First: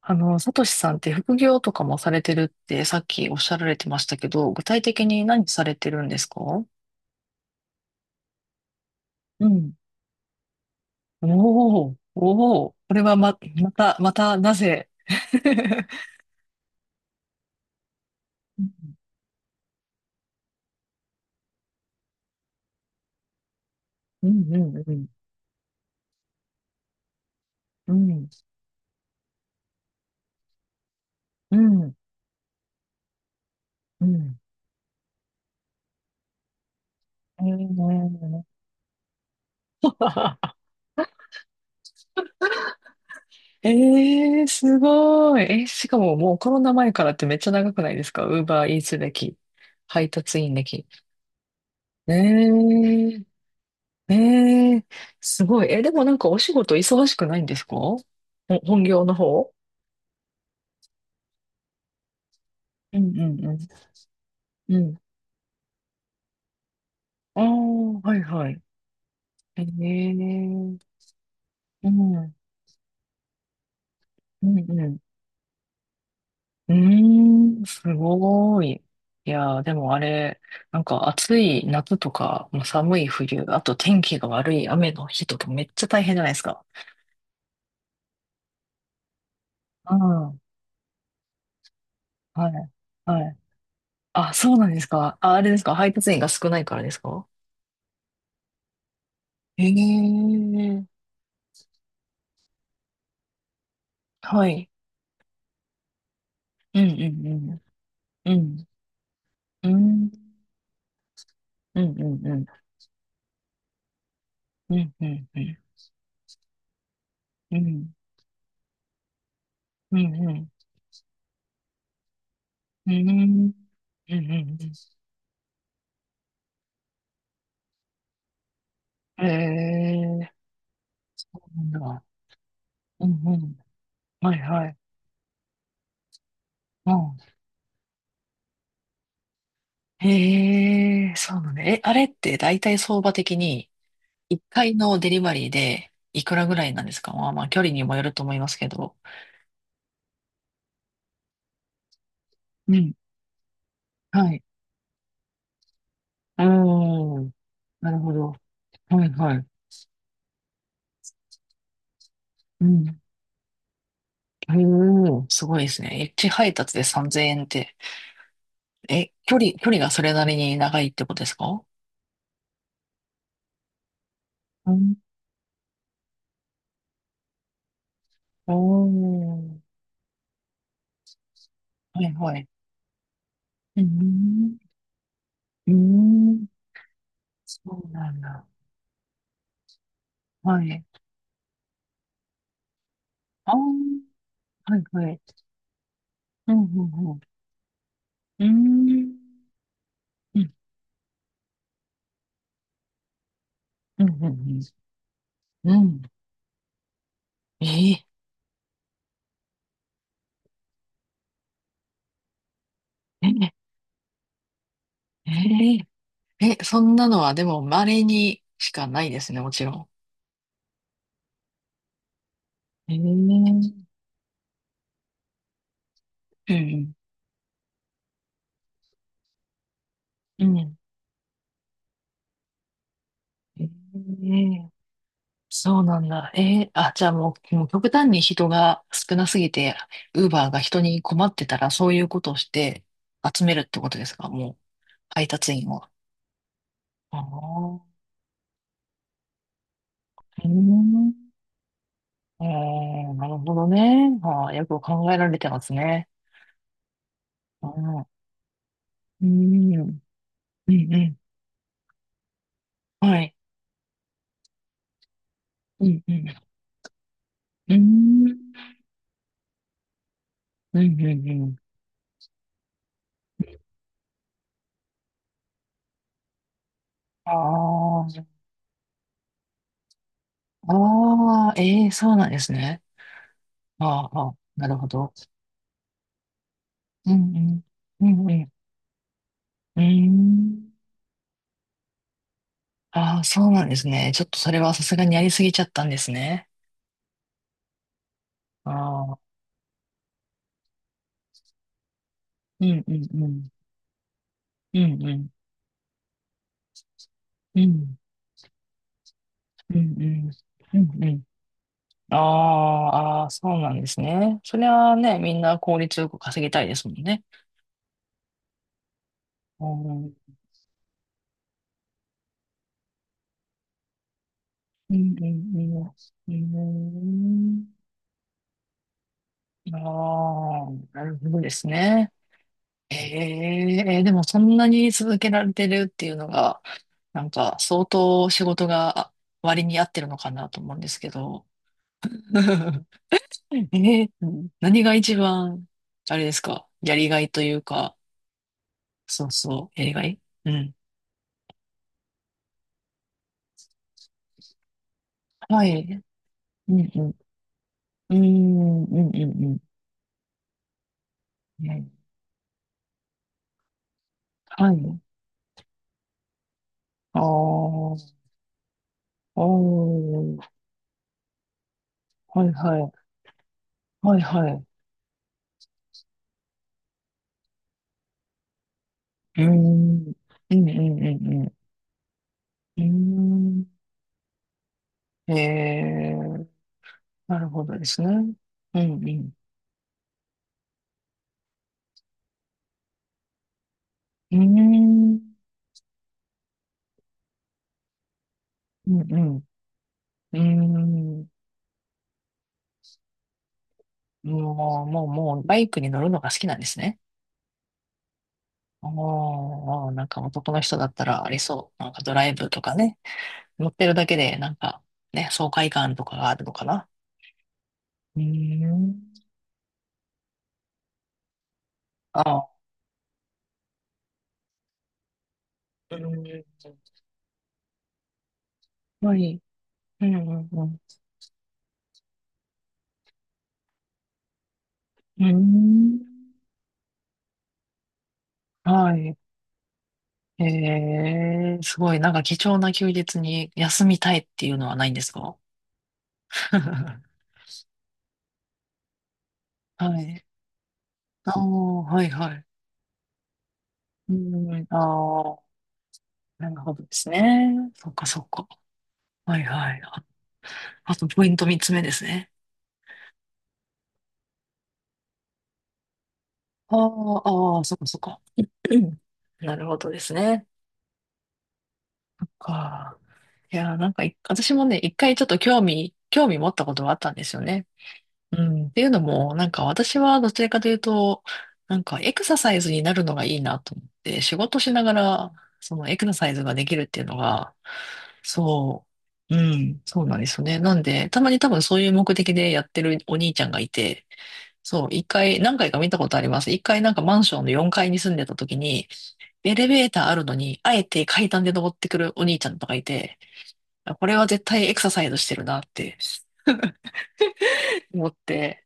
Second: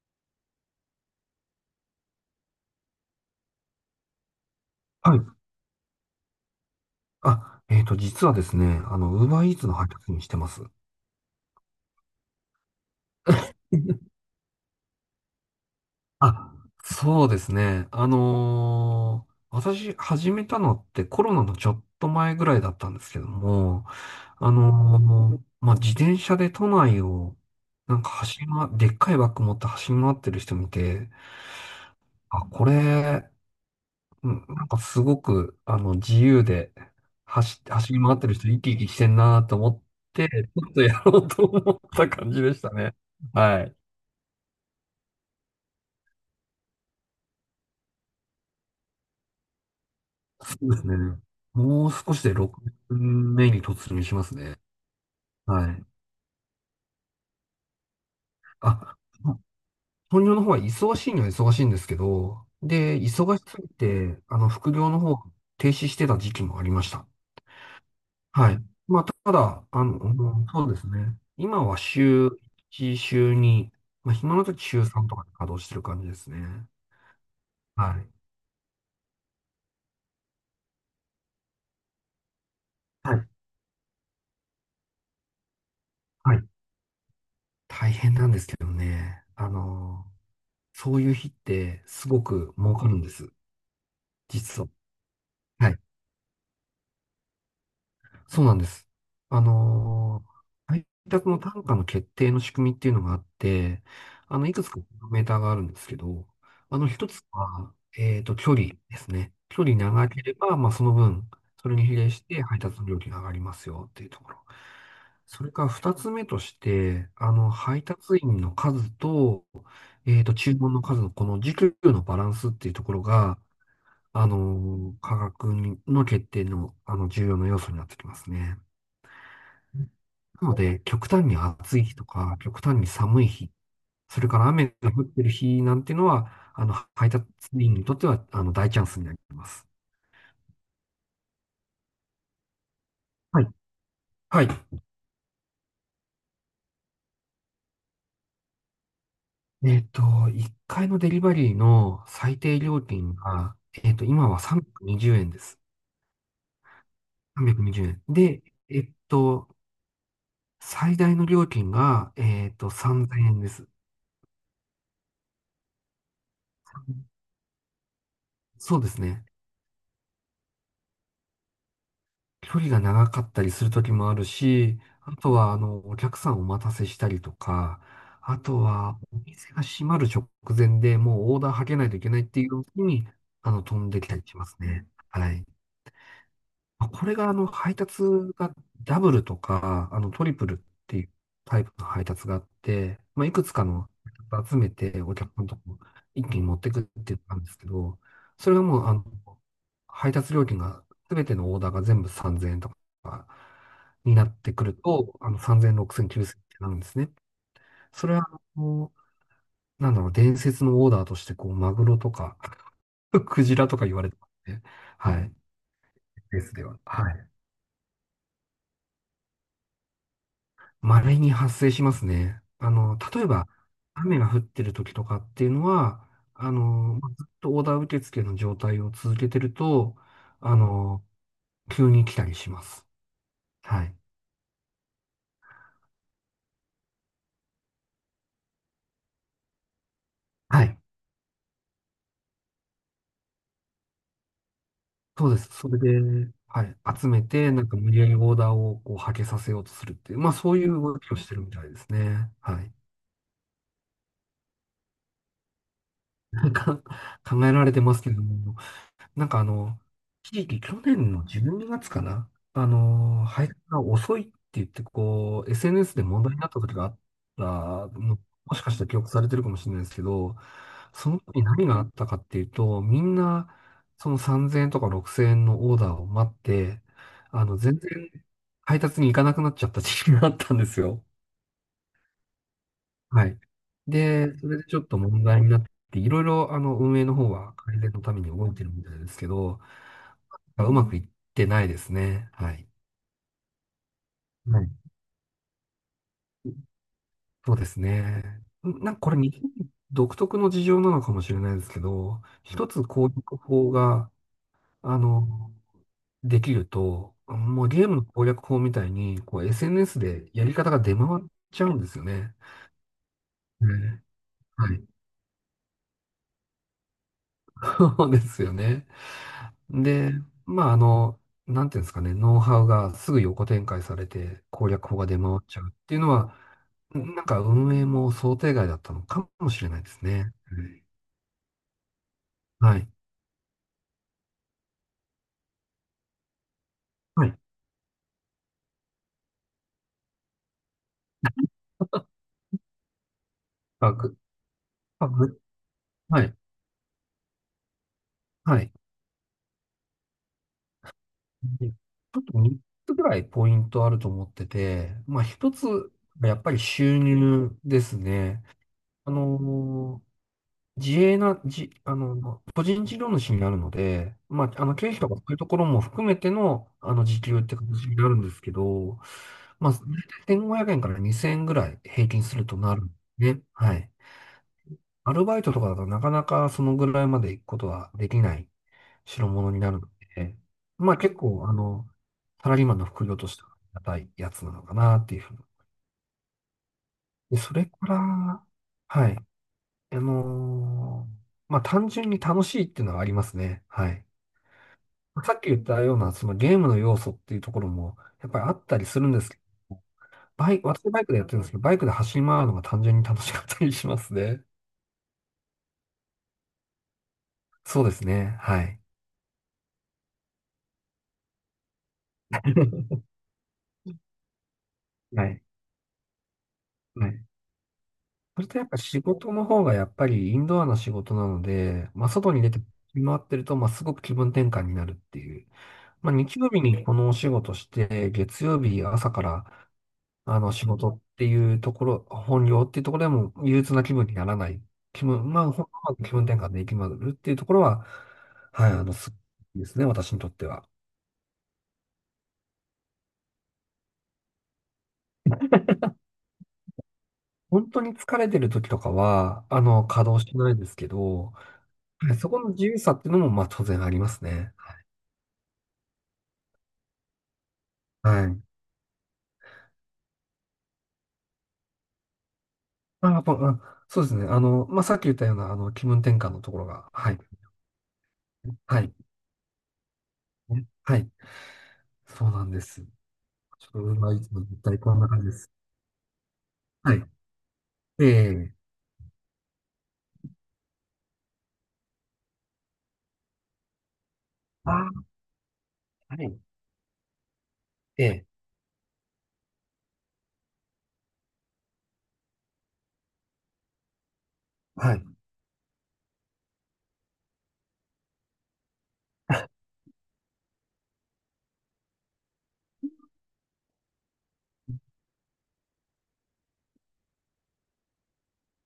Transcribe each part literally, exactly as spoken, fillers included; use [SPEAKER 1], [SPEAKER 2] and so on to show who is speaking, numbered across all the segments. [SPEAKER 1] あの、サトシさんって副業とかもされてるってさっきおっしゃられてましたけど、具体的
[SPEAKER 2] はい。
[SPEAKER 1] に何されてるんですか？
[SPEAKER 2] あ、えっと、実はですね、あの、ウーバ
[SPEAKER 1] う
[SPEAKER 2] ーイーツ
[SPEAKER 1] ん。
[SPEAKER 2] の配達員してます。
[SPEAKER 1] おー、おー、これはま、また、ま た、なぜ？
[SPEAKER 2] あ、そうですね。あ
[SPEAKER 1] うん、
[SPEAKER 2] のー私始めたのってコロナのちょっと前ぐらいだったんですけども、
[SPEAKER 1] う
[SPEAKER 2] あ
[SPEAKER 1] ん、うん、
[SPEAKER 2] のーまあ、自転車で都内を、
[SPEAKER 1] う
[SPEAKER 2] なんか
[SPEAKER 1] ん、
[SPEAKER 2] 走りま、でっかいバッグ持って走り回ってる人見て、
[SPEAKER 1] うん、
[SPEAKER 2] あ、これ、
[SPEAKER 1] うん。う
[SPEAKER 2] う
[SPEAKER 1] ん。
[SPEAKER 2] ん、なんかすごく、あの、自由で、
[SPEAKER 1] え
[SPEAKER 2] 走、走り回ってる
[SPEAKER 1] ー、
[SPEAKER 2] 人、生き生きしてんなと思って、ちょっ とやろうと思った感じでしたね。は
[SPEAKER 1] え
[SPEAKER 2] い。
[SPEAKER 1] ー、すごい。え、しかももうコロナ前からってめっちゃ長くないですか？ウーバーイーツ歴、配達員
[SPEAKER 2] そうで
[SPEAKER 1] 歴。
[SPEAKER 2] すね。もう
[SPEAKER 1] え
[SPEAKER 2] 少しで6
[SPEAKER 1] ー。
[SPEAKER 2] 分目に突入
[SPEAKER 1] え
[SPEAKER 2] しますね。
[SPEAKER 1] え、すごい。
[SPEAKER 2] は
[SPEAKER 1] え、
[SPEAKER 2] い。
[SPEAKER 1] でもなんかお仕事忙しくないんですか、ほ本
[SPEAKER 2] あ、
[SPEAKER 1] 業の方？
[SPEAKER 2] 本業の方は忙しいには忙しいんですけど、
[SPEAKER 1] う
[SPEAKER 2] で、
[SPEAKER 1] んう
[SPEAKER 2] 忙し
[SPEAKER 1] んうん。
[SPEAKER 2] すぎて、あの、副
[SPEAKER 1] う
[SPEAKER 2] 業
[SPEAKER 1] ん。
[SPEAKER 2] の方を停止してた時期もありました。
[SPEAKER 1] ああー、はいは
[SPEAKER 2] はい。
[SPEAKER 1] い。
[SPEAKER 2] た
[SPEAKER 1] え
[SPEAKER 2] だ、あの、う
[SPEAKER 1] え。
[SPEAKER 2] んそう
[SPEAKER 1] うん。
[SPEAKER 2] ですね。今は
[SPEAKER 1] う
[SPEAKER 2] 週
[SPEAKER 1] ん
[SPEAKER 2] いち、週に、まあ、暇の
[SPEAKER 1] う
[SPEAKER 2] 時週
[SPEAKER 1] ん。
[SPEAKER 2] さんとかで稼働してる感じですね。
[SPEAKER 1] うーん、
[SPEAKER 2] は
[SPEAKER 1] す
[SPEAKER 2] い。
[SPEAKER 1] ごい。いやー、でもあれ、なんか暑い夏とか、もう寒い
[SPEAKER 2] はい。
[SPEAKER 1] 冬、あと天気が悪い雨の日とかめっちゃ大変じゃない
[SPEAKER 2] は
[SPEAKER 1] です
[SPEAKER 2] い。
[SPEAKER 1] か。
[SPEAKER 2] 大変なんですけどね。あ
[SPEAKER 1] うん。
[SPEAKER 2] の、
[SPEAKER 1] は
[SPEAKER 2] そういう日ってすごく
[SPEAKER 1] い。
[SPEAKER 2] 儲かるんです。
[SPEAKER 1] はい。あ、そう
[SPEAKER 2] 実
[SPEAKER 1] な
[SPEAKER 2] は。
[SPEAKER 1] んですか。あ、あれです
[SPEAKER 2] は
[SPEAKER 1] か、
[SPEAKER 2] い。
[SPEAKER 1] 配達員が少ないからですか？
[SPEAKER 2] そうなんです。あのー
[SPEAKER 1] え
[SPEAKER 2] 配
[SPEAKER 1] え。
[SPEAKER 2] 達の単価の決定の仕組みっていうのがあって、あ
[SPEAKER 1] は
[SPEAKER 2] の、いくつ
[SPEAKER 1] い。
[SPEAKER 2] かメーターがあるんですけど、あ
[SPEAKER 1] う
[SPEAKER 2] の、
[SPEAKER 1] ん
[SPEAKER 2] 一
[SPEAKER 1] う
[SPEAKER 2] つ
[SPEAKER 1] ん
[SPEAKER 2] は、えっ
[SPEAKER 1] うん。う
[SPEAKER 2] と、距
[SPEAKER 1] ん。
[SPEAKER 2] 離ですね。距
[SPEAKER 1] う
[SPEAKER 2] 離長け
[SPEAKER 1] ん
[SPEAKER 2] れば、まあ、その分、それ
[SPEAKER 1] う
[SPEAKER 2] に比例し
[SPEAKER 1] んう
[SPEAKER 2] て
[SPEAKER 1] ん。
[SPEAKER 2] 配達の料金が上がりますよっていうところ。
[SPEAKER 1] うんうんう
[SPEAKER 2] それ
[SPEAKER 1] ん。
[SPEAKER 2] から二つ目として、あの、
[SPEAKER 1] う
[SPEAKER 2] 配
[SPEAKER 1] ん。
[SPEAKER 2] 達員の数と、
[SPEAKER 1] うん
[SPEAKER 2] えっ
[SPEAKER 1] う
[SPEAKER 2] と、
[SPEAKER 1] ん。
[SPEAKER 2] 注文の数のこの時給のバランスっていうと
[SPEAKER 1] うん。
[SPEAKER 2] こ
[SPEAKER 1] う
[SPEAKER 2] ろが、
[SPEAKER 1] んう
[SPEAKER 2] あの
[SPEAKER 1] ん
[SPEAKER 2] ー価格にの決定の、あの、重要な要素になってきますね。
[SPEAKER 1] うん。へえ。
[SPEAKER 2] なので、極端に
[SPEAKER 1] なん
[SPEAKER 2] 暑い日
[SPEAKER 1] だ。
[SPEAKER 2] とか、極端に
[SPEAKER 1] うん
[SPEAKER 2] 寒い
[SPEAKER 1] う
[SPEAKER 2] 日、
[SPEAKER 1] ん。
[SPEAKER 2] それ
[SPEAKER 1] はい
[SPEAKER 2] から
[SPEAKER 1] は
[SPEAKER 2] 雨
[SPEAKER 1] い。
[SPEAKER 2] が降ってる日なんていうのは、あの、
[SPEAKER 1] う
[SPEAKER 2] 配
[SPEAKER 1] ん。
[SPEAKER 2] 達員にとっては、あの、大チャンスになります。
[SPEAKER 1] へえ、そうなんだ。え、あれって大体相場的
[SPEAKER 2] はい。
[SPEAKER 1] に1
[SPEAKER 2] はい。
[SPEAKER 1] 回のデリバリーでいくらぐらいなんですか？まあまあ距離にもよると思いますけど。
[SPEAKER 2] えっと、いっかいのデリバリーの最低
[SPEAKER 1] う
[SPEAKER 2] 料
[SPEAKER 1] ん。
[SPEAKER 2] 金が、えっと、今
[SPEAKER 1] は
[SPEAKER 2] は
[SPEAKER 1] い。
[SPEAKER 2] さんびゃくにじゅうえんです。
[SPEAKER 1] おー、
[SPEAKER 2] 320
[SPEAKER 1] なる
[SPEAKER 2] 円。
[SPEAKER 1] ほど。
[SPEAKER 2] で、えっ
[SPEAKER 1] はいはい。
[SPEAKER 2] と、最大の料金が、えっ
[SPEAKER 1] う
[SPEAKER 2] と、
[SPEAKER 1] ん。へ
[SPEAKER 2] さんぜんえんです。
[SPEAKER 1] え、すごいですね。一配達でさんぜんえんって。
[SPEAKER 2] そうです
[SPEAKER 1] え、
[SPEAKER 2] ね。
[SPEAKER 1] 距離、距離がそれなりに長いってことですか？
[SPEAKER 2] 距離が長かったりする時もある
[SPEAKER 1] う
[SPEAKER 2] し、
[SPEAKER 1] ん、
[SPEAKER 2] あとは、あの、お客さんをお待たせしたりとか、あ
[SPEAKER 1] お
[SPEAKER 2] とは、お店が
[SPEAKER 1] ー。
[SPEAKER 2] 閉まる直前でもうオーダーはけないとい
[SPEAKER 1] は
[SPEAKER 2] け
[SPEAKER 1] い
[SPEAKER 2] ないっ
[SPEAKER 1] は
[SPEAKER 2] てい
[SPEAKER 1] い。
[SPEAKER 2] う時に、あの、飛
[SPEAKER 1] う
[SPEAKER 2] んできたりします
[SPEAKER 1] ん、
[SPEAKER 2] ね。はい。
[SPEAKER 1] うん、
[SPEAKER 2] あこれがあの
[SPEAKER 1] そ
[SPEAKER 2] 配
[SPEAKER 1] う
[SPEAKER 2] 達
[SPEAKER 1] なんだ。
[SPEAKER 2] がダブルとか、あのトリプルっ
[SPEAKER 1] はい。
[SPEAKER 2] ていうタイプの配達があって、まあ、いく
[SPEAKER 1] あ
[SPEAKER 2] つ
[SPEAKER 1] あ、
[SPEAKER 2] かの
[SPEAKER 1] は
[SPEAKER 2] 配達集め
[SPEAKER 1] い
[SPEAKER 2] て
[SPEAKER 1] は
[SPEAKER 2] お
[SPEAKER 1] い。
[SPEAKER 2] 客さんのとこ一気に
[SPEAKER 1] う
[SPEAKER 2] 持
[SPEAKER 1] ん、
[SPEAKER 2] ってくっ
[SPEAKER 1] う
[SPEAKER 2] てい
[SPEAKER 1] ん、
[SPEAKER 2] うのなんですけど、
[SPEAKER 1] う
[SPEAKER 2] それがもう
[SPEAKER 1] ん。う
[SPEAKER 2] あの
[SPEAKER 1] ん、
[SPEAKER 2] 配達
[SPEAKER 1] う
[SPEAKER 2] 料
[SPEAKER 1] ん、
[SPEAKER 2] 金が全てのオーダーが全部さんぜんえんとか
[SPEAKER 1] うん、う
[SPEAKER 2] になって
[SPEAKER 1] ん。
[SPEAKER 2] くると、あの
[SPEAKER 1] う
[SPEAKER 2] さんぜん、
[SPEAKER 1] ん。
[SPEAKER 2] ろくせん、きゅうせんってなるんですね。
[SPEAKER 1] ええ、
[SPEAKER 2] それはあの、なんだろう、伝説のオーダーとしてこうマグロとか
[SPEAKER 1] え
[SPEAKER 2] ク
[SPEAKER 1] え、
[SPEAKER 2] ジラとか言われてますね。は
[SPEAKER 1] え
[SPEAKER 2] い。
[SPEAKER 1] え、
[SPEAKER 2] です
[SPEAKER 1] え
[SPEAKER 2] では。
[SPEAKER 1] そんな
[SPEAKER 2] は
[SPEAKER 1] の
[SPEAKER 2] い。
[SPEAKER 1] はでも稀にしかないですね、もちろん。
[SPEAKER 2] 稀に発生しますね。あ
[SPEAKER 1] う
[SPEAKER 2] の、例えば、
[SPEAKER 1] ん、
[SPEAKER 2] 雨が降ってる時とかっていうのは、あ
[SPEAKER 1] え、
[SPEAKER 2] の、ずっとオーダー受付の状態を続けてると、
[SPEAKER 1] う
[SPEAKER 2] あ
[SPEAKER 1] ん、うん、
[SPEAKER 2] の、急に来たりします。はい。
[SPEAKER 1] ええ、そうなんだ。えー、あ、じゃあもう、もう極端に人が少なすぎて、ウーバーが
[SPEAKER 2] はい。
[SPEAKER 1] 人に困ってたら、そういうことをして集めるってことですか、もう、
[SPEAKER 2] そ
[SPEAKER 1] 配
[SPEAKER 2] うです。
[SPEAKER 1] 達
[SPEAKER 2] そ
[SPEAKER 1] 員
[SPEAKER 2] れ
[SPEAKER 1] を？
[SPEAKER 2] で、はい。集
[SPEAKER 1] あ
[SPEAKER 2] めて、なんか
[SPEAKER 1] あ、
[SPEAKER 2] 無理やりオーダーをこう、はけさせようとするっていう、まあ
[SPEAKER 1] う
[SPEAKER 2] そういう動きをし
[SPEAKER 1] ん。
[SPEAKER 2] てるみたいですね。
[SPEAKER 1] え
[SPEAKER 2] はい。
[SPEAKER 1] ー、なるほどね。ああ、よく考えられてますね。
[SPEAKER 2] なんか考えら
[SPEAKER 1] う
[SPEAKER 2] れてま
[SPEAKER 1] ん、
[SPEAKER 2] す
[SPEAKER 1] う
[SPEAKER 2] けども、な
[SPEAKER 1] ん、
[SPEAKER 2] んかあの、
[SPEAKER 1] う
[SPEAKER 2] 一時期去
[SPEAKER 1] ん、う
[SPEAKER 2] 年
[SPEAKER 1] ん。
[SPEAKER 2] のじゅうにがつかな、あ
[SPEAKER 1] は
[SPEAKER 2] の、
[SPEAKER 1] い。
[SPEAKER 2] 配達が遅いって言って、こう、
[SPEAKER 1] う
[SPEAKER 2] エスエヌエス
[SPEAKER 1] ん、
[SPEAKER 2] で
[SPEAKER 1] う
[SPEAKER 2] 問
[SPEAKER 1] ん、
[SPEAKER 2] 題になった時があった、
[SPEAKER 1] う
[SPEAKER 2] も、
[SPEAKER 1] ん、
[SPEAKER 2] もしかしたら記憶されてるかもしれないですけど、
[SPEAKER 1] うん、うん。
[SPEAKER 2] その時
[SPEAKER 1] うん。
[SPEAKER 2] 何があったかっていうと、みんな、そのさんぜんえんとかろくせんえんのオーダーを待って、
[SPEAKER 1] あ
[SPEAKER 2] あの、全然
[SPEAKER 1] あ、
[SPEAKER 2] 配達に行かなくなっちゃった時期があったんですよ。
[SPEAKER 1] ああ、ええ、そうなんですね。
[SPEAKER 2] はい。
[SPEAKER 1] ああ、ああ、
[SPEAKER 2] で、それで
[SPEAKER 1] な
[SPEAKER 2] ち
[SPEAKER 1] る
[SPEAKER 2] ょっ
[SPEAKER 1] ほ
[SPEAKER 2] と
[SPEAKER 1] ど。
[SPEAKER 2] 問題になって、いろいろあの運営
[SPEAKER 1] う
[SPEAKER 2] の方
[SPEAKER 1] ん、う
[SPEAKER 2] は
[SPEAKER 1] ん。
[SPEAKER 2] 改善の
[SPEAKER 1] う
[SPEAKER 2] ために
[SPEAKER 1] んう
[SPEAKER 2] 動
[SPEAKER 1] ん。
[SPEAKER 2] いてるみたいですけど、
[SPEAKER 1] うーん。
[SPEAKER 2] うまくいってないですね。はい。
[SPEAKER 1] ああ、そうなんですね。ちょっとそれ
[SPEAKER 2] はい。
[SPEAKER 1] はさすがにやりすぎちゃったんですね。
[SPEAKER 2] そうですね。
[SPEAKER 1] あ
[SPEAKER 2] んなんかこれ
[SPEAKER 1] あ。
[SPEAKER 2] 日本独特の事情なのかもしれないですけど、
[SPEAKER 1] う
[SPEAKER 2] 一つ
[SPEAKER 1] んう
[SPEAKER 2] 攻
[SPEAKER 1] んう
[SPEAKER 2] 略
[SPEAKER 1] ん。
[SPEAKER 2] 法が、
[SPEAKER 1] うん
[SPEAKER 2] あ
[SPEAKER 1] うん。
[SPEAKER 2] の、できると、
[SPEAKER 1] う
[SPEAKER 2] もうゲーム
[SPEAKER 1] ん
[SPEAKER 2] の攻略法みたいに、こう
[SPEAKER 1] うんう
[SPEAKER 2] エスエヌエス で
[SPEAKER 1] ん。
[SPEAKER 2] やり方
[SPEAKER 1] う
[SPEAKER 2] が出
[SPEAKER 1] ん
[SPEAKER 2] 回
[SPEAKER 1] うん。
[SPEAKER 2] っちゃうんですよ
[SPEAKER 1] あ
[SPEAKER 2] ね。
[SPEAKER 1] あ、ああ、そうなんです
[SPEAKER 2] ね。
[SPEAKER 1] ね。そり
[SPEAKER 2] はい。
[SPEAKER 1] ゃあね、みんな効率よく稼ぎたいですもんね。
[SPEAKER 2] そうですよね。
[SPEAKER 1] うん。う
[SPEAKER 2] で、
[SPEAKER 1] ん
[SPEAKER 2] まあ、あの、なんていうんですかね、ノウハウがすぐ横展開されて攻略
[SPEAKER 1] うん
[SPEAKER 2] 法が出
[SPEAKER 1] う
[SPEAKER 2] 回っちゃうっていうのは、なんか
[SPEAKER 1] ん。う
[SPEAKER 2] 運営も想定外だったのかもしれ
[SPEAKER 1] ーん。
[SPEAKER 2] ないですね。
[SPEAKER 1] ああ、なるほどですね。
[SPEAKER 2] はい。
[SPEAKER 1] ええ、でもそんなに続けられてるっていうのが、な
[SPEAKER 2] は
[SPEAKER 1] ん
[SPEAKER 2] い。
[SPEAKER 1] か相当仕事が割に合ってるのかなと思うんですけど。
[SPEAKER 2] あ、
[SPEAKER 1] ええ、
[SPEAKER 2] ぐ、
[SPEAKER 1] 何が
[SPEAKER 2] あ、
[SPEAKER 1] 一
[SPEAKER 2] ぐ、
[SPEAKER 1] 番、あ
[SPEAKER 2] は
[SPEAKER 1] れで
[SPEAKER 2] い。
[SPEAKER 1] すか、やりがいというか、
[SPEAKER 2] はい。
[SPEAKER 1] そうそう、やりがい、うん。
[SPEAKER 2] で、ちょっとみっつぐらいポイントあると思ってて、まあ一
[SPEAKER 1] は
[SPEAKER 2] つ、
[SPEAKER 1] い。
[SPEAKER 2] やっぱり
[SPEAKER 1] うん
[SPEAKER 2] 収
[SPEAKER 1] うん。
[SPEAKER 2] 入です
[SPEAKER 1] う
[SPEAKER 2] ね。
[SPEAKER 1] ん、う
[SPEAKER 2] あ
[SPEAKER 1] ん、うん、うん。
[SPEAKER 2] の自営な、じ、
[SPEAKER 1] ね、
[SPEAKER 2] あの、個人事業主になるので、まあ、あ
[SPEAKER 1] は
[SPEAKER 2] の、経
[SPEAKER 1] い。
[SPEAKER 2] 費とかそういうところも含めての、あの、
[SPEAKER 1] あ
[SPEAKER 2] 時
[SPEAKER 1] あ、
[SPEAKER 2] 給って形
[SPEAKER 1] お
[SPEAKER 2] になるんですけど、まあ、
[SPEAKER 1] ー、
[SPEAKER 2] せんごひゃくえんからにせんえんぐらい平均す
[SPEAKER 1] は
[SPEAKER 2] る
[SPEAKER 1] い
[SPEAKER 2] とな
[SPEAKER 1] は
[SPEAKER 2] るんで
[SPEAKER 1] い。
[SPEAKER 2] すね。はい。
[SPEAKER 1] はいはい。う
[SPEAKER 2] アルバイトとかだとなかなかそのぐらいまで行くことはできない代
[SPEAKER 1] ーん、う
[SPEAKER 2] 物になるの
[SPEAKER 1] ん、
[SPEAKER 2] で、
[SPEAKER 1] うん、
[SPEAKER 2] まあ結
[SPEAKER 1] う
[SPEAKER 2] 構、
[SPEAKER 1] ん、
[SPEAKER 2] あの、サラリーマン
[SPEAKER 1] う
[SPEAKER 2] の副業としてはあ
[SPEAKER 1] ん。
[SPEAKER 2] りがたいやつなのかなっていうふ
[SPEAKER 1] うー
[SPEAKER 2] う
[SPEAKER 1] ん。
[SPEAKER 2] に。
[SPEAKER 1] へえ、
[SPEAKER 2] で、
[SPEAKER 1] なる
[SPEAKER 2] そ
[SPEAKER 1] ほ
[SPEAKER 2] れか
[SPEAKER 1] どですね。
[SPEAKER 2] ら、
[SPEAKER 1] うん、う
[SPEAKER 2] はい。
[SPEAKER 1] ん。
[SPEAKER 2] あのーまあ、単純に楽しいっていうのはありますね。はい。
[SPEAKER 1] うーん、
[SPEAKER 2] さっき言ったような、そのゲームの要素っていうところも、やっぱりあったり
[SPEAKER 1] う
[SPEAKER 2] す
[SPEAKER 1] ん、
[SPEAKER 2] るん
[SPEAKER 1] う
[SPEAKER 2] です
[SPEAKER 1] ん。
[SPEAKER 2] けど、
[SPEAKER 1] う
[SPEAKER 2] バイク、私バイク
[SPEAKER 1] ー
[SPEAKER 2] でやっ
[SPEAKER 1] ん。
[SPEAKER 2] てるんですけど、バイクで走り回るのが単純に楽しかったりしますね。
[SPEAKER 1] もう、もう、もう、バイクに乗るのが好きなんですね。
[SPEAKER 2] そうですね。はい。
[SPEAKER 1] おー、なんか男の人だったらありそう。なんかドライブとかね。乗ってるだけで、なんか、
[SPEAKER 2] は
[SPEAKER 1] ね、
[SPEAKER 2] い。
[SPEAKER 1] 爽快感とかがあるのかな。
[SPEAKER 2] はい。
[SPEAKER 1] うー
[SPEAKER 2] それとやっぱ仕
[SPEAKER 1] ん。
[SPEAKER 2] 事の方がやっぱりインドアな仕事なので、まあ、
[SPEAKER 1] あ
[SPEAKER 2] 外に
[SPEAKER 1] あ、
[SPEAKER 2] 出て回ってると、まあ、すごく気分転換になるっていう。
[SPEAKER 1] うー
[SPEAKER 2] まあ、日
[SPEAKER 1] ん。
[SPEAKER 2] 曜日にこのお仕事して、月曜日朝
[SPEAKER 1] は
[SPEAKER 2] か
[SPEAKER 1] い。
[SPEAKER 2] ら
[SPEAKER 1] うん、う
[SPEAKER 2] あ
[SPEAKER 1] ん、
[SPEAKER 2] の、
[SPEAKER 1] う
[SPEAKER 2] 仕
[SPEAKER 1] ん。
[SPEAKER 2] 事っていうところ、本業っていうところでも憂鬱な気分にならない。気
[SPEAKER 1] う
[SPEAKER 2] 分、
[SPEAKER 1] ー
[SPEAKER 2] まあ、ほんうま
[SPEAKER 1] ん。
[SPEAKER 2] く気分転換できまくるっていうところは、はい、あの、
[SPEAKER 1] は
[SPEAKER 2] すご
[SPEAKER 1] い。
[SPEAKER 2] いですね、私にとっ
[SPEAKER 1] え
[SPEAKER 2] ては。
[SPEAKER 1] え、すごい。なんか貴重な休日に休みたいっていうのはないんですか？
[SPEAKER 2] 本当に疲れてる時とかは、あの、
[SPEAKER 1] は
[SPEAKER 2] 稼
[SPEAKER 1] い。
[SPEAKER 2] 働してないですけど、は
[SPEAKER 1] ああ、はい
[SPEAKER 2] い。そ
[SPEAKER 1] は
[SPEAKER 2] こ
[SPEAKER 1] い。
[SPEAKER 2] の自由さっていうのも、まあ、当然ありま
[SPEAKER 1] う
[SPEAKER 2] すね。
[SPEAKER 1] ん、ああ、なるほどですね。そっかそ
[SPEAKER 2] は
[SPEAKER 1] っ
[SPEAKER 2] い。
[SPEAKER 1] か。はいはい。あ、あとポイント三つ目ですね。
[SPEAKER 2] まあ、やっぱあ、そうですね。あの、まあ、さっき言ったような、あの、気分転換のところ
[SPEAKER 1] あ
[SPEAKER 2] が、はい。
[SPEAKER 1] あ、ああ、そっかそっか。う
[SPEAKER 2] はい。
[SPEAKER 1] ん、なるほどですね、
[SPEAKER 2] はい。そうなんです。ち
[SPEAKER 1] か。いやー、
[SPEAKER 2] ょ
[SPEAKER 1] なん
[SPEAKER 2] っと、
[SPEAKER 1] か
[SPEAKER 2] まあ、
[SPEAKER 1] い、
[SPEAKER 2] いつも
[SPEAKER 1] 私
[SPEAKER 2] 絶
[SPEAKER 1] もね、
[SPEAKER 2] 対
[SPEAKER 1] 一
[SPEAKER 2] こんな
[SPEAKER 1] 回ち
[SPEAKER 2] 感
[SPEAKER 1] ょっ
[SPEAKER 2] じで
[SPEAKER 1] と
[SPEAKER 2] す。
[SPEAKER 1] 興味、興味持ったことがあっ
[SPEAKER 2] は
[SPEAKER 1] たんですよね。
[SPEAKER 2] い。
[SPEAKER 1] う
[SPEAKER 2] え
[SPEAKER 1] ん。
[SPEAKER 2] え、
[SPEAKER 1] っていうのも、なんか私はどちらかというと、なんかエクササイズになるのがいいなと思って、仕事しなが
[SPEAKER 2] あ
[SPEAKER 1] らそのエクサ
[SPEAKER 2] は
[SPEAKER 1] サイ
[SPEAKER 2] い、
[SPEAKER 1] ズができるっていうのが、
[SPEAKER 2] ええ、
[SPEAKER 1] そう、うん、そうなんですよね。なんで、たまに多分そういう目的でやってるお兄ちゃんがいて、そう、
[SPEAKER 2] は
[SPEAKER 1] 一
[SPEAKER 2] い。
[SPEAKER 1] 回、何回か見たことあります。一回なんかマンションのよんかいに住んでた時に、
[SPEAKER 2] あ
[SPEAKER 1] エレベーターあるのに、あえて階段で登ってくるお兄ちゃんとかいて、これは絶対エクササイズしてるなって思って、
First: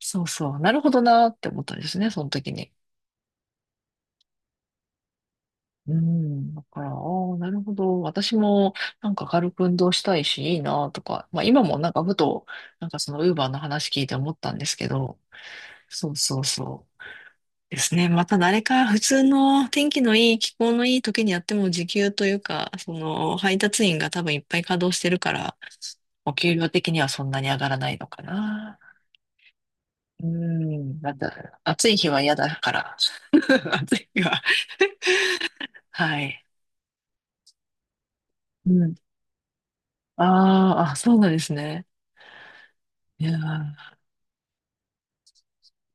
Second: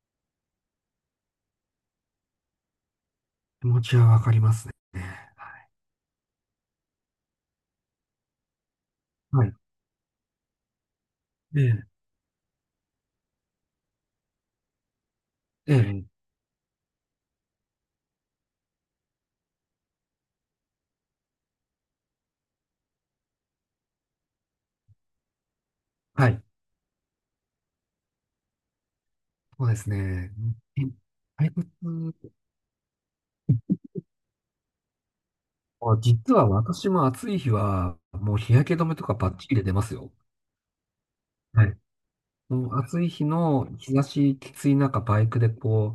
[SPEAKER 1] そうそう、なるほどなって思ったんですね、その時に。
[SPEAKER 2] 気持ちはわかりますね。はい。
[SPEAKER 1] うん、だから、ああ、なるほど。私も、なんか
[SPEAKER 2] は
[SPEAKER 1] 軽
[SPEAKER 2] い。
[SPEAKER 1] く運動したいし、いいなとか。まあ
[SPEAKER 2] え
[SPEAKER 1] 今も
[SPEAKER 2] え、
[SPEAKER 1] なんかふと、なんかそのウーバーの話聞いて思ったんですけど、
[SPEAKER 2] ええ、
[SPEAKER 1] そうそうそう、ですね。また誰か普通の天気のいい、気候のいい時にやっても時給というか、その配達員が多分いっぱい稼働してるから、
[SPEAKER 2] は
[SPEAKER 1] お
[SPEAKER 2] い。
[SPEAKER 1] 給料的にはそんなに上がらないのかな。
[SPEAKER 2] そうです
[SPEAKER 1] う
[SPEAKER 2] ね。え
[SPEAKER 1] ん、なん
[SPEAKER 2] 退
[SPEAKER 1] だ、
[SPEAKER 2] 屈、
[SPEAKER 1] 暑い日は嫌だから。暑い日は。は
[SPEAKER 2] 実
[SPEAKER 1] い。
[SPEAKER 2] は私も暑い日は、もう日焼
[SPEAKER 1] う
[SPEAKER 2] け止
[SPEAKER 1] ん。
[SPEAKER 2] めとかバッチリで出ますよ。
[SPEAKER 1] あー、あ、そうなんです
[SPEAKER 2] はい。
[SPEAKER 1] ね。
[SPEAKER 2] もう暑い
[SPEAKER 1] い
[SPEAKER 2] 日
[SPEAKER 1] や
[SPEAKER 2] の日
[SPEAKER 1] ー、
[SPEAKER 2] 差しきつい中、バイクでこ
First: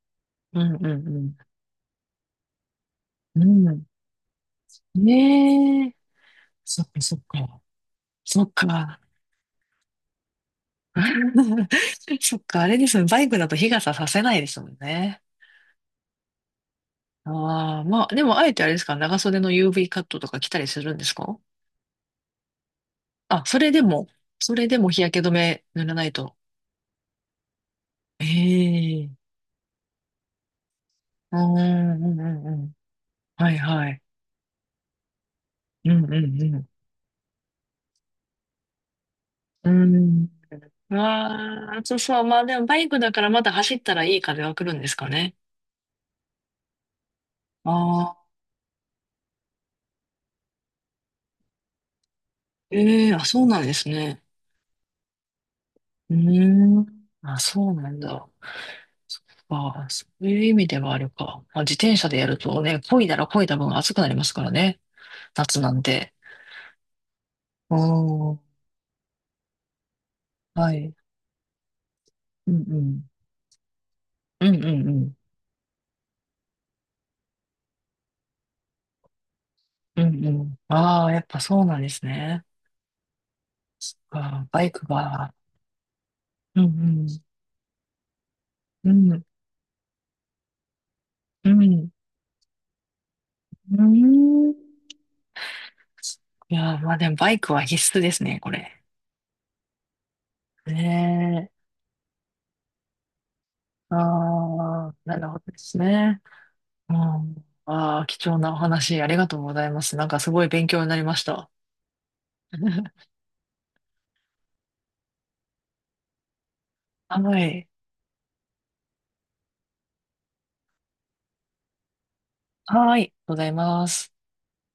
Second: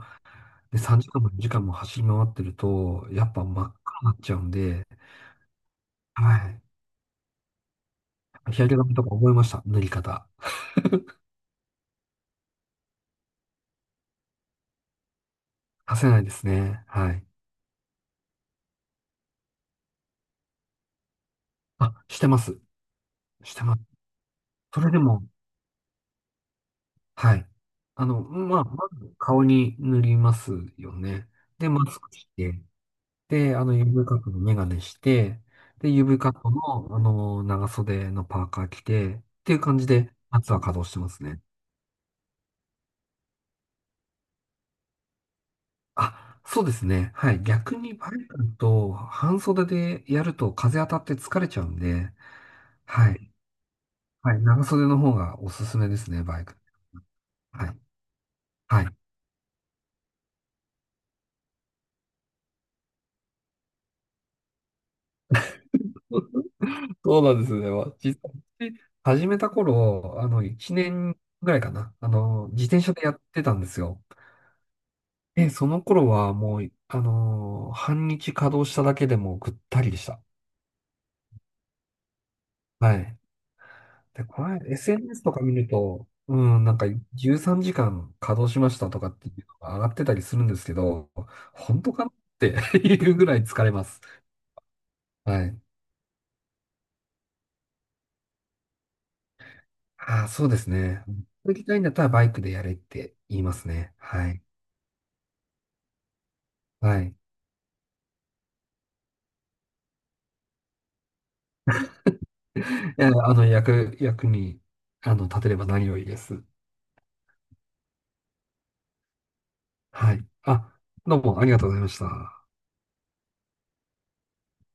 [SPEAKER 1] う
[SPEAKER 2] う、で
[SPEAKER 1] んう
[SPEAKER 2] さんじかんも2
[SPEAKER 1] ん
[SPEAKER 2] 時間も走り回ってると、やっ
[SPEAKER 1] う
[SPEAKER 2] ぱ真
[SPEAKER 1] ん。う
[SPEAKER 2] っ
[SPEAKER 1] ん。
[SPEAKER 2] 赤になっちゃうんで、
[SPEAKER 1] ねえ。
[SPEAKER 2] はい。
[SPEAKER 1] そっかそっか。そっ
[SPEAKER 2] 日焼け止め
[SPEAKER 1] か。
[SPEAKER 2] とか覚えました。塗り方。
[SPEAKER 1] そっか、あれですね。バイクだと日傘させないですもんね。
[SPEAKER 2] させないですね。はい。
[SPEAKER 1] ああ、まあ、でもあえてあれですか、長袖の ユーブイ カットとか着たりするんですか？
[SPEAKER 2] あ、してます。
[SPEAKER 1] あ、
[SPEAKER 2] し
[SPEAKER 1] そ
[SPEAKER 2] て
[SPEAKER 1] れ
[SPEAKER 2] ま
[SPEAKER 1] で
[SPEAKER 2] す。
[SPEAKER 1] も、それで
[SPEAKER 2] そ
[SPEAKER 1] も
[SPEAKER 2] れで
[SPEAKER 1] 日焼
[SPEAKER 2] も、
[SPEAKER 1] け止め塗らないと。
[SPEAKER 2] はい。あの、
[SPEAKER 1] え
[SPEAKER 2] まあ、ま
[SPEAKER 1] え。
[SPEAKER 2] ず顔に塗りますよね。
[SPEAKER 1] うん
[SPEAKER 2] で、マスク
[SPEAKER 1] うんう
[SPEAKER 2] し
[SPEAKER 1] んう
[SPEAKER 2] て、
[SPEAKER 1] ん。は
[SPEAKER 2] で、
[SPEAKER 1] い
[SPEAKER 2] あの、
[SPEAKER 1] はい。
[SPEAKER 2] ユーブイ カットのメガネして、
[SPEAKER 1] う
[SPEAKER 2] で、
[SPEAKER 1] んう
[SPEAKER 2] ユーブイ カット
[SPEAKER 1] ん
[SPEAKER 2] の、あの、長袖のパーカー着て、っていう
[SPEAKER 1] う
[SPEAKER 2] 感じ
[SPEAKER 1] ん。
[SPEAKER 2] で、夏は稼働し
[SPEAKER 1] うん。
[SPEAKER 2] てますね。
[SPEAKER 1] わあ、そうそう。まあでもバイクだからまだ走ったらいい風は来るんですかね。
[SPEAKER 2] あ、そうですね。はい。
[SPEAKER 1] あ
[SPEAKER 2] 逆にバイ
[SPEAKER 1] あ、
[SPEAKER 2] クと半袖でやると風当たって疲れちゃうんで、
[SPEAKER 1] え
[SPEAKER 2] は
[SPEAKER 1] え、あ、
[SPEAKER 2] い。
[SPEAKER 1] そうなんですね。
[SPEAKER 2] はい。長袖の方がおすすめです
[SPEAKER 1] う
[SPEAKER 2] ね、バイク。
[SPEAKER 1] ーん。あ、
[SPEAKER 2] は
[SPEAKER 1] そう
[SPEAKER 2] い。
[SPEAKER 1] なんだ。
[SPEAKER 2] はい。
[SPEAKER 1] そっか、そういう意味ではあるか。まあ、自転車でやるとね、漕いだら漕いだ分暑くなりますからね、夏なんで。
[SPEAKER 2] そうなんですね。
[SPEAKER 1] お
[SPEAKER 2] まあ、実
[SPEAKER 1] ー、
[SPEAKER 2] 際、始めた頃、あの、
[SPEAKER 1] は
[SPEAKER 2] 1
[SPEAKER 1] い。
[SPEAKER 2] 年ぐらいかな。あの、
[SPEAKER 1] うんう
[SPEAKER 2] 自転車で
[SPEAKER 1] ん。
[SPEAKER 2] やってたんですよ。
[SPEAKER 1] うんうんうん。
[SPEAKER 2] で、その頃はもう、あの、半日稼働しただけでもぐったりで
[SPEAKER 1] う
[SPEAKER 2] した。
[SPEAKER 1] んうん。ああ、やっぱそうなんですね。
[SPEAKER 2] はい。で、
[SPEAKER 1] あ
[SPEAKER 2] こ
[SPEAKER 1] ー、
[SPEAKER 2] れ、
[SPEAKER 1] バイク
[SPEAKER 2] エスエヌエス と
[SPEAKER 1] が。
[SPEAKER 2] か見ると、う
[SPEAKER 1] うん
[SPEAKER 2] ん、
[SPEAKER 1] う
[SPEAKER 2] なんか
[SPEAKER 1] ん。
[SPEAKER 2] じゅうさんじかん稼働しました
[SPEAKER 1] う
[SPEAKER 2] とかっ
[SPEAKER 1] ん。
[SPEAKER 2] ていうのが上がってたりするんですけど、
[SPEAKER 1] う
[SPEAKER 2] 本
[SPEAKER 1] ん。
[SPEAKER 2] 当かなって いうぐらい疲れ
[SPEAKER 1] う
[SPEAKER 2] ます。
[SPEAKER 1] ん。
[SPEAKER 2] はい。
[SPEAKER 1] いやー、まあでもバイクは必須ですね、これ。
[SPEAKER 2] ああ、そうですね。
[SPEAKER 1] ね
[SPEAKER 2] 行き
[SPEAKER 1] え。
[SPEAKER 2] たいんだったらバイクでやれって言いますね。
[SPEAKER 1] あ
[SPEAKER 2] はい。
[SPEAKER 1] あ、なるほどですね。うん。
[SPEAKER 2] はい。
[SPEAKER 1] ああ、貴重なお話ありがとうございます。なんかすごい勉強になりました。
[SPEAKER 2] え あの、役、役に、あの、立てれば何よりです。
[SPEAKER 1] はい。
[SPEAKER 2] はい。あ、どうもありがとうございました。
[SPEAKER 1] はい。ありがとうございます。